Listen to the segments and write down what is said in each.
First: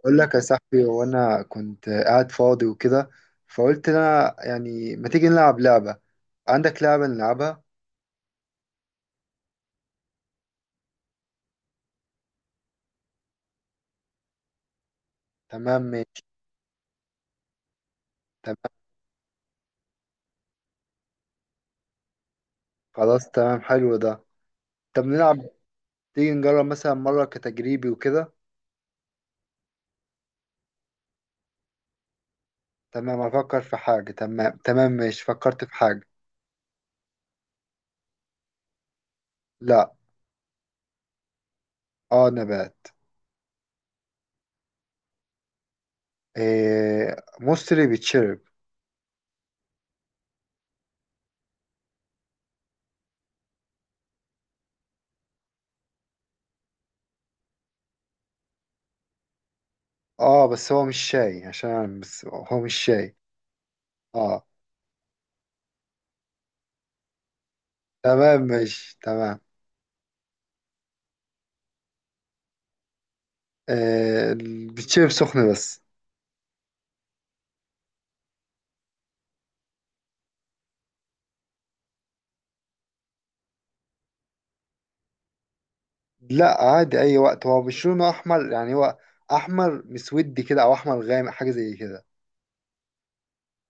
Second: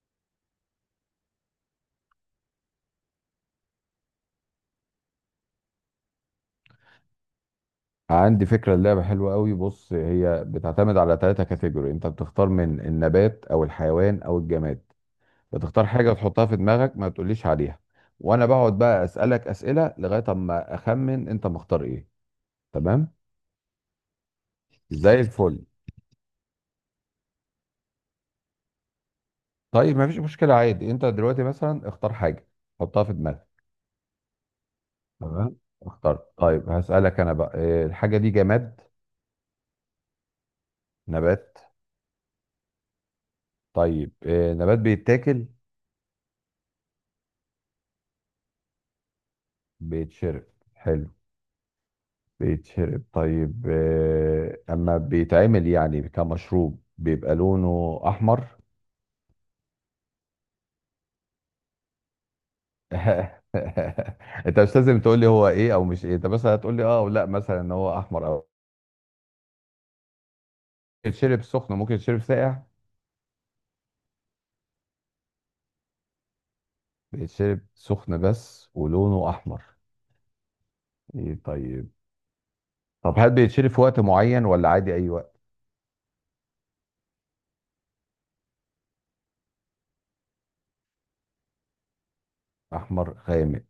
اقول لك يا صاحبي وانا كنت قاعد فاضي وكده، فقلت انا يعني ما تيجي نلعب لعبة؟ عندك لعبة نلعبها؟ عندي فكرة. اللعبة حلوة قوي. بص، هي بتعتمد على ثلاثة كاتيجوري. انت بتختار من النبات او الحيوان او الجماد. تمام بتختار حاجة ماشي. تحطها في دماغك، ما تقوليش عليها. وانا بقعد تمام بقى اسألك اسئلة لغاية اما اخمن انت مختار ايه. تمام. خلاص تمام حلو ده. طب زي نلعب، الفل. تيجي نجرب مثلا مرة كتجريبي وكده. طيب، ما فيش مشكلة. عادي، انت دلوقتي مثلا اختار حاجة، حطها في تمام، دماغك. افكر في حاجة. تمام ماشي، تمام. فكرت في حاجة. اختار. طيب، هسألك انا بقى. الحاجة دي جماد؟ لا. نبات؟ اه نبات. طيب. نبات بيتاكل؟ إيه مصري بيتشرب. بيتشرب. حلو. بيتشرب. طيب، اما بيتعمل يعني كمشروب بيبقى لونه احمر. اه بس هو مش شاي عشان أنا، بس هو مش شاي اه انت مش لازم تقول لي هو ايه او مش ايه. انت بس هتقول لي اه او لا، مثلا ان هو احمر تمام او. ماشي تمام. بيتشرب سخن؟ ممكن يتشرب ساقع؟ إيه بيتشرب سخن بس. بيتشرب سخن بس ولونه احمر. ايه طيب. طب هل بيتشرب في وقت معين ولا عادي اي وقت؟ لا عادي اي وقت. هو مش لونه احمر، يعني هو احمر مسودي كده او احمر غامق حاجه زي كده. احمر غامق.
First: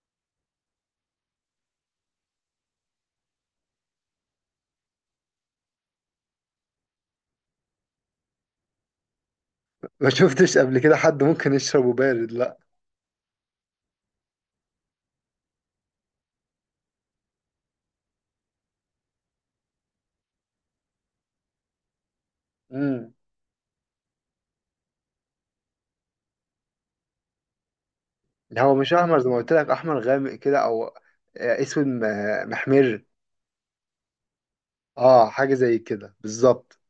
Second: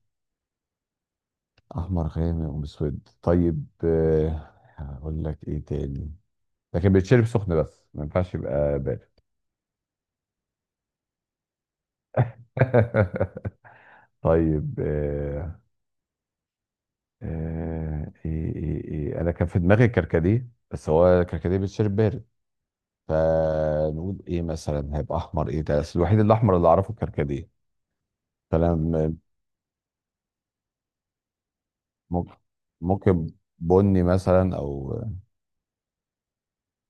احمر غامق ومسود. طيب. هقول لك ايه تاني. لكن بيتشرب سخن بس، ما ينفعش يبقى بارد. ما شفتش قبل كده حد ممكن يشربه بارد، لا. طيب. إيه إيه إيه أنا كان في دماغي كركديه، بس هو كركديه بيتشرب بارد. امم فنقول إيه مثلا؟ هيبقى أحمر إيه؟ ده أصل الوحيد الأحمر اللي أعرفه الكركديه. لا هو فأنا مش م- احمر زي ما قلت لك، احمر غامق كده او اسود ممكن. محمر. ممكن بني مثلا أو. اه حاجه زي كده بالظبط.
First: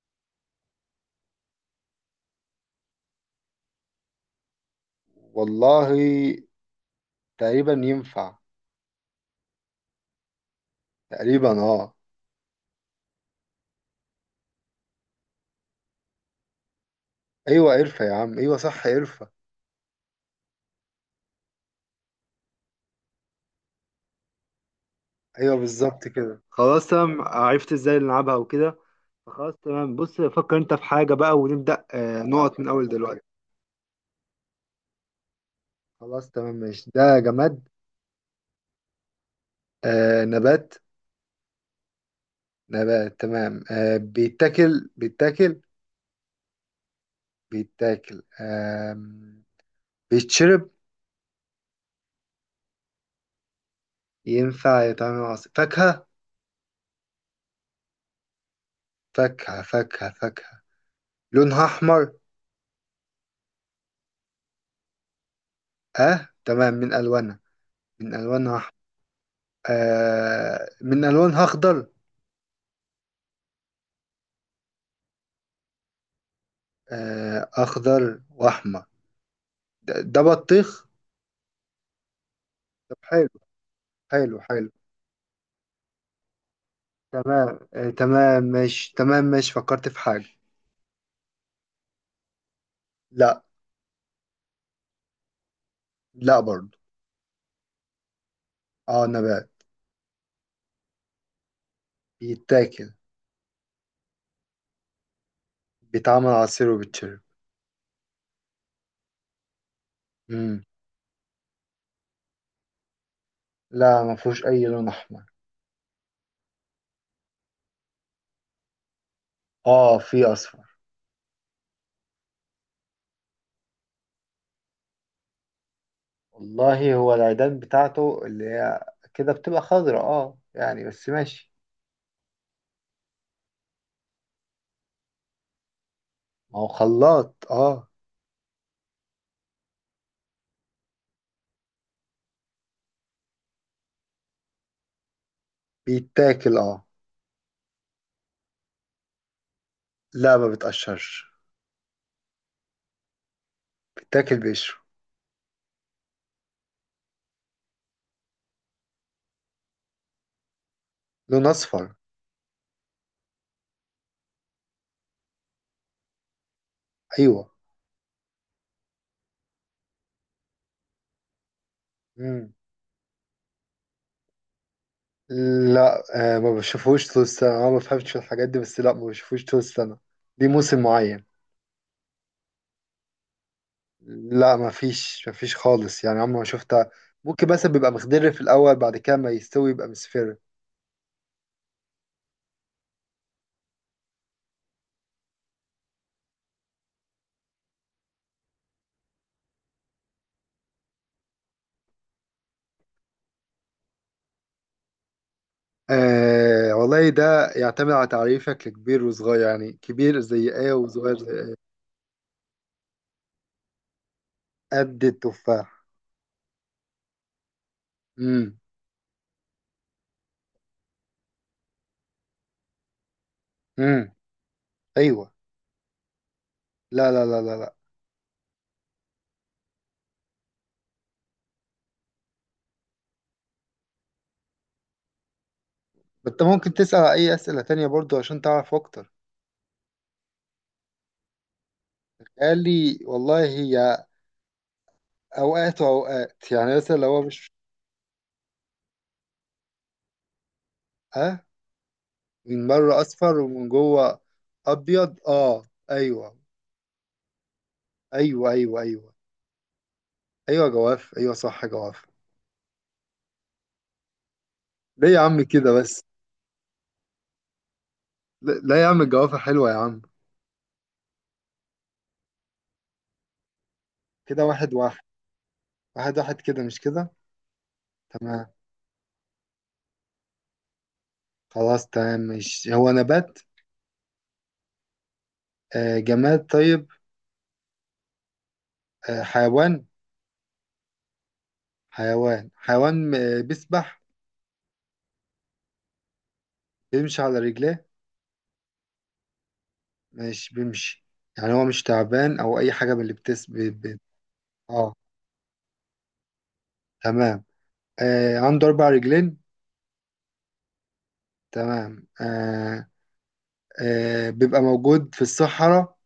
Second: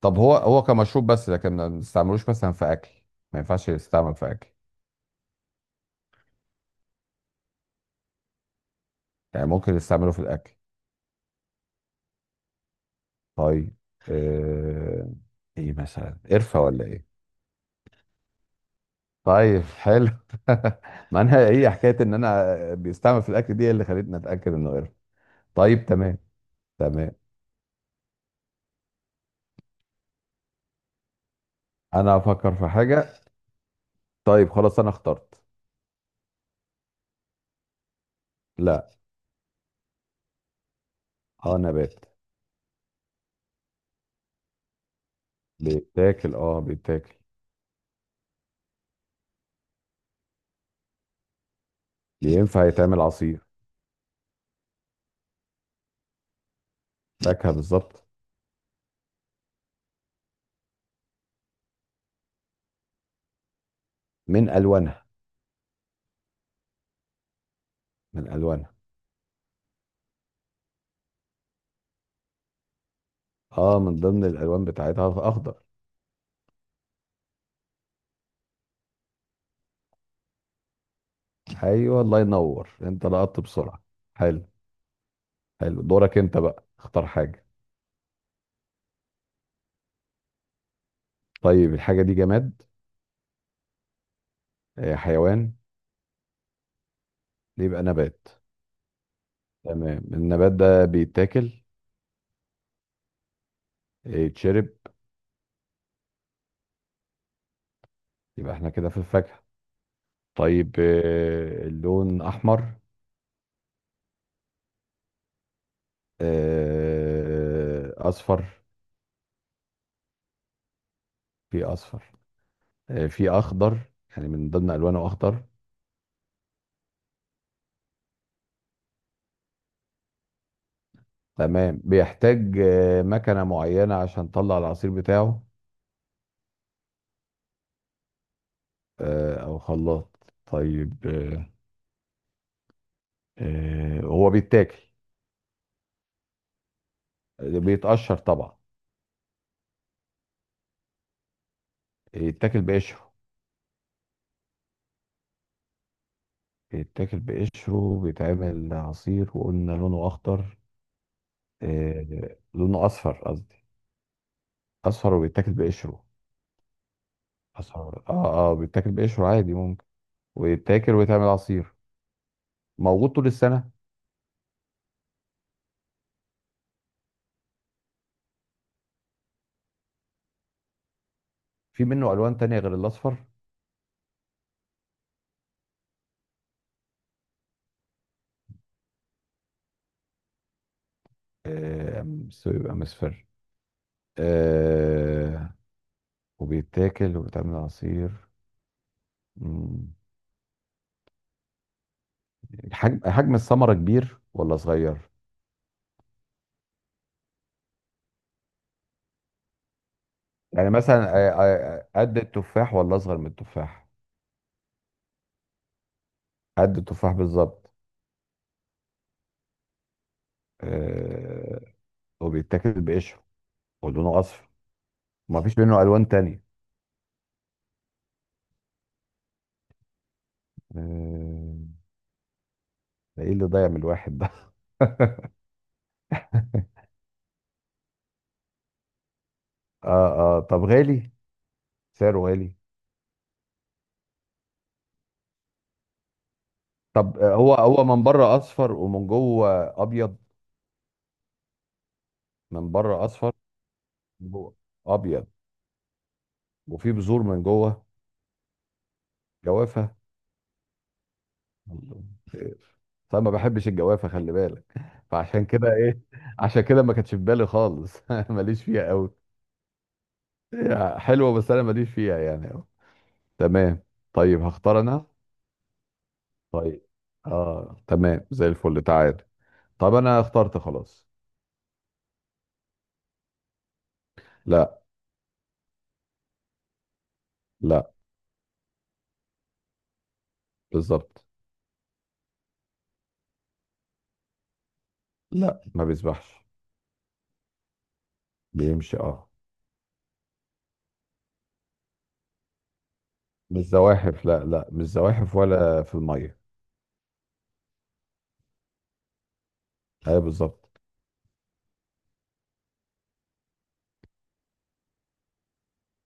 طب هو كمشروب بس لكن ما نستعملوش مثلا في أكل؟ ما ينفعش يستعمل في أكل؟ والله تقريبا ينفع. يعني ممكن نستعمله في الأكل؟ تقريبا اه. طيب. آه إيه مثلا؟ قرفة ولا إيه؟ ايوه قرفه يا عم، ايوه صح قرفه. طيب، حلو. ما انا هي حكايه ان انا، بيستعمل في الاكل دي اللي خلتني اتاكد انه قرد. ايوه طيب. بالظبط تمام. كده، خلاص تمام، تمام عرفت ازاي نلعبها وكده. فخلاص تمام، بص فكر انت في حاجه بقى ونبدا انا هفكر نقط من في اول حاجه. دلوقتي. طيب خلاص، انا اخترت. خلاص تمام ماشي. ده جماد؟ لا. آه نبات. اه، نبات. نبات تمام. آه بيتاكل. بيتاكل بيتاكل. اه، بيتاكل. بيتاكل آه. بيتشرب. ينفع يتعمل عصير. ينفع يتعمل عصير فاكهة. فاكهه بالظبط. فاكهة لونها أحمر. من الوانها. اه تمام من ألوانها. من من ألوانها الوانها. أحمر. آه من ألوانها أخضر. اه، من ضمن الالوان بتاعتها اخضر. آه أخضر وأحمر. ده بطيخ. ايوه، الله ينور، طب انت حلو. لقطت بسرعه. حلو حلو. حلو. حلو. دورك انت بقى، اختار حاجه. تمام آه تمام ماشي. فكرت في حاجة. طيب، الحاجه دي جماد؟ لا. حيوان؟ لا برضه. يبقى نبات. اه نبات. تمام. النبات ده بيتاكل؟ بيتاكل. يتشرب؟ بيتعمل عصير وبيتشرب. يبقى احنا كده في الفاكهة. امم طيب. اللون أحمر؟ لا ما فيهوش اي لون احمر. أصفر؟ اه في اصفر. في أصفر. في أخضر؟ يعني من ضمن ألوانه أخضر. والله هو العيدان بتاعته اللي هي كده بتبقى خضراء اه يعني بس ماشي. تمام. بيحتاج مكنة معينة عشان تطلع العصير بتاعه؟ ما هو خلاط اه. أو خلاط. طيب. هو بيتاكل؟ بيتاكل اه. بيتقشر طبعا؟ لا ما بتقشرش. يتاكل بقشره؟ بيتاكل بقشره. يتاكل بقشره. بيتعمل عصير. وقلنا لونه أخضر. لون اصفر. لونه اصفر قصدي. اصفر وبيتاكل بقشره. ايوه. اصفر، اه. اه، بيتاكل بقشره عادي ممكن. ويتاكل ويتعمل عصير. امم موجود طول السنه؟ لا. آه ما بشوفهوش طول السنه، انا ما بفهمش في الحاجات دي بس، لا ما بشوفهوش طول السنه، دي موسم معين. في منه الوان تانية غير الاصفر؟ لا ما فيش، ما فيش خالص، يعني عمري ما شفتها. ممكن، بس بيبقى مخضر في الأول، بعد كده ما يستوي يبقى مصفر. بيبقى مصفر. آه وبيتاكل وبيتعمل عصير. مم. حجم الثمره كبير ولا صغير؟ آه والله ده يعتمد على تعريفك لكبير وصغير، يعني كبير زي يعني ايه مثلا وصغير زي ايه. قد التفاح ولا اصغر من التفاح؟ قد التفاح. قد التفاح بالظبط. امم آه وبيتاكل بقشره. امم ولونه اصفر. ايوه. ومفيش منه الوان تانية. لا لا لا لا لا. آه، ده ايه اللي ضيع من الواحد ده. انت ممكن تسأل على اي أسئلة تانية برضو عشان تعرف اكتر. اه. اه، طب غالي؟ سعره غالي؟ قال لي والله هي اوقات واوقات، يعني مثلا لو طب، هو مش، هو من بره اصفر ومن جوه ابيض؟ ها؟ من من بره بره اصفر. اصفر ومن جوه. من جوه ابيض ابيض. اه. ايوه وفي بذور من جوه. ايوه ايوه. ايوه جوافه. ايوه جواف، ايوه صح الله. جواف. آه، طب ما بحبش الجوافه، خلي بالك. ليه يا عم فعشان كده كده ايه، بس. عشان كده ما كانتش في بالي خالص. لا ماليش لا يا فيها عم قوي. الجوافة حلوة يا عم. هي حلوه بس انا ماليش فيها يعني قوي. تمام. طيب كده واحد هختار واحد. انا. واحد واحد كده مش طيب. كده. اه، تمام. تمام. زي الفل. تعال. طب انا اخترت خلاص. خلاص تمام. مش هو نبات؟ لا. آه جماد؟ طيب لا. آه حيوان. بالظبط. حيوان حيوان. آه بيسبح؟ لا، ما بيسبحش. بيمشي على رجليه. بيمشي، اه. مش بيمشي. يعني هو مش تعبان او اي حاجة من اللي بتس ب... مش ب... زواحف. لا، لا، مش اه زواحف ولا في الميه. تمام. آه عنده اربع رجلين. ايوه بالظبط. تمام آه. آه بيبقى موجود في الصحراء.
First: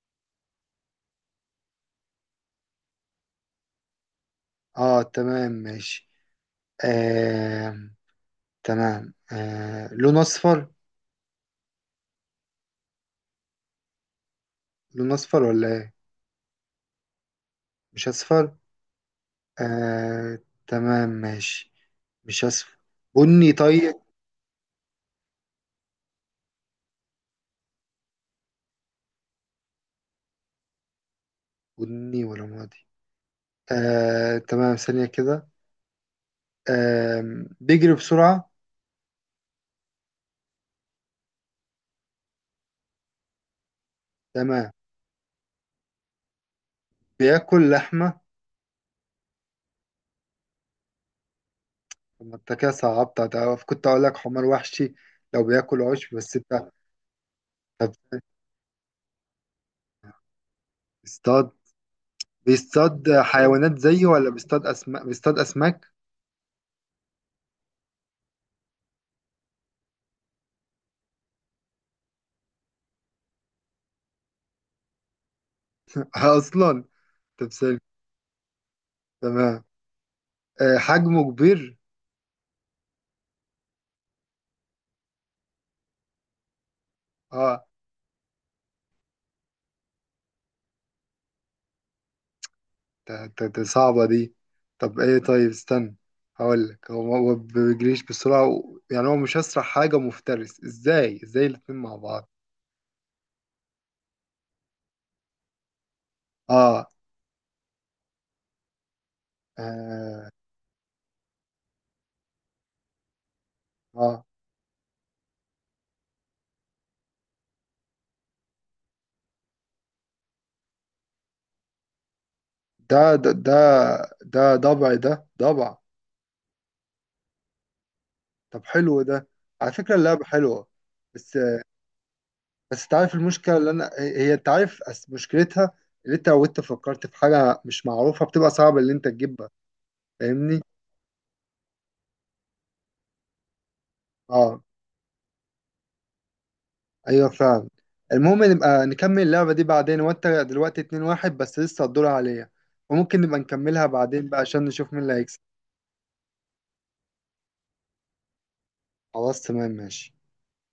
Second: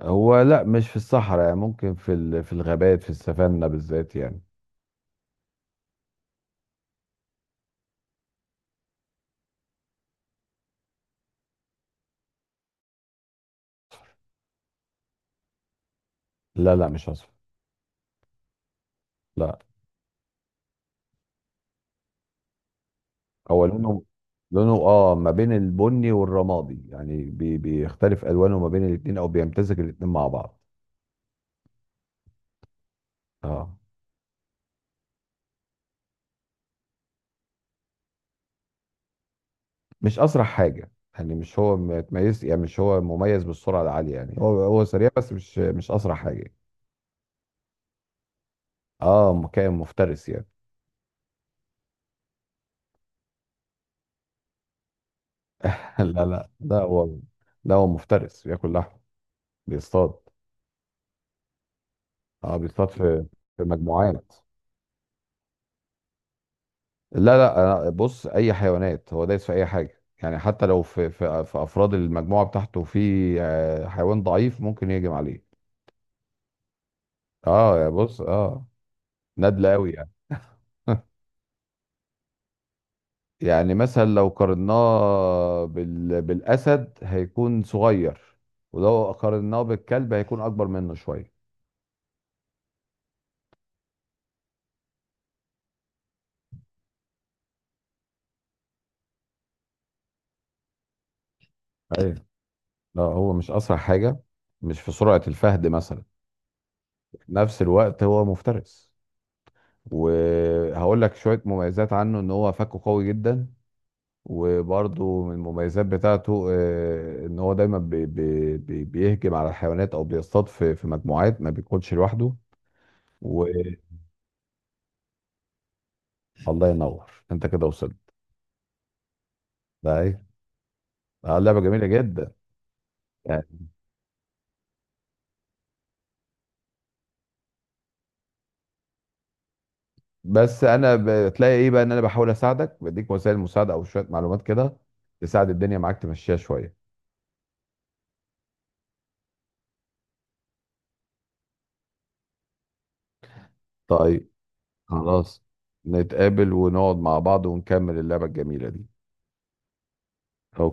هو لا، مش في الصحراء. يعني ممكن في الغابات، في السافانا بالذات يعني. اه تمام ماشي. آه تمام. آه لون اصفر؟ لون اصفر ولا ايه؟ لا، لا، مش اصفر. مش اصفر. لا. آه تمام ماشي. مش اصفر. بني هو طيب. لونه، ما بين البني والرمادي. يعني بيختلف الوانه ما بين الاتنين، او بيمتزج الاتنين مع بعض. بني ولا ماضي. اه، آه تمام ثانية كده. آه بيجري بسرعة. مش اسرع حاجه. يعني مش هو متميز يعني، مش هو مميز بالسرعه العاليه. يعني هو تمام. هو سريع بس مش اسرع حاجه. بياكل لحمة. اه، كائن مفترس يعني. طب ما انت كده صعبت، ده كنت اقول لك حمار وحشي لو بياكل عشب لا، بس، لا، انت ده هو. طب. مفترس بياكل لحم. بيصطاد. بيصطاد؟ اه، بيصطاد بيصطاد في حيوانات زيه ولا مجموعات. بيصطاد اسماك؟ بيصطاد اسماك. لا، لا، بص، اي حيوانات. هو دايس في اي حاجه يعني، حتى لو في افراد المجموعه بتاعته في. حيوان ضعيف ممكن يهجم عليه. اصلا. طب ثانية. اه، يا، بص، اه. تمام. نادلة قوي يعني. آه حجمه كبير. يعني مثلا لو قارناه بالاسد هيكون اه. صغير. ولو قارناه بالكلب هيكون اكبر منه شويه. ده صعبة دي. طب ايه طيب استنى، هقولك هو ما هو بيجريش بسرعة يعني هو مش أسرع حاجة، مفترس ازاي، الاتنين مع بعض. لا، هو مش اسرع حاجه. مش في سرعه الفهد مثلا. اه في نفس الوقت هو مفترس. اه, وهقول لك شويه مميزات عنه، ان هو فكه قوي جدا. آه. وبرضه من المميزات بتاعته، ان هو دايما بي بي بي بيهجم على الحيوانات او بيصطاد في مجموعات، ما بيكونش لوحده. ده والله ده ضبع، ده ضبع. ينور، انت كده وصلت. طب حلو ده. على فكرة ده ايه؟ اللعبة حلوة بس. لعبه جميله جدا تعرف المشكلة يعني. اللي أنا هي، أنت عارف مشكلتها اللي أنت لو أنت فكرت في حاجة مش معروفة بتبقى صعب اللي أنت تجيبها. فاهمني؟ بس انا، بتلاقي ايه بقى، ان انا بحاول اساعدك، بديك وسائل مساعده او شويه معلومات اه. كده. تساعد الدنيا معاك تمشيها شويه. ايوه فعلا. المهم نبقى نكمل اللعبة دي بعدين، وانت دلوقتي 2-1 بس، لسه الدور عليا، وممكن نبقى نكملها بعدين طيب. بقى عشان نشوف مين اللي هيكسب. خلاص. نتقابل ونقعد مع بعض ونكمل اللعبة الجميلة دي. خلاص تمام ماشي. أوكي.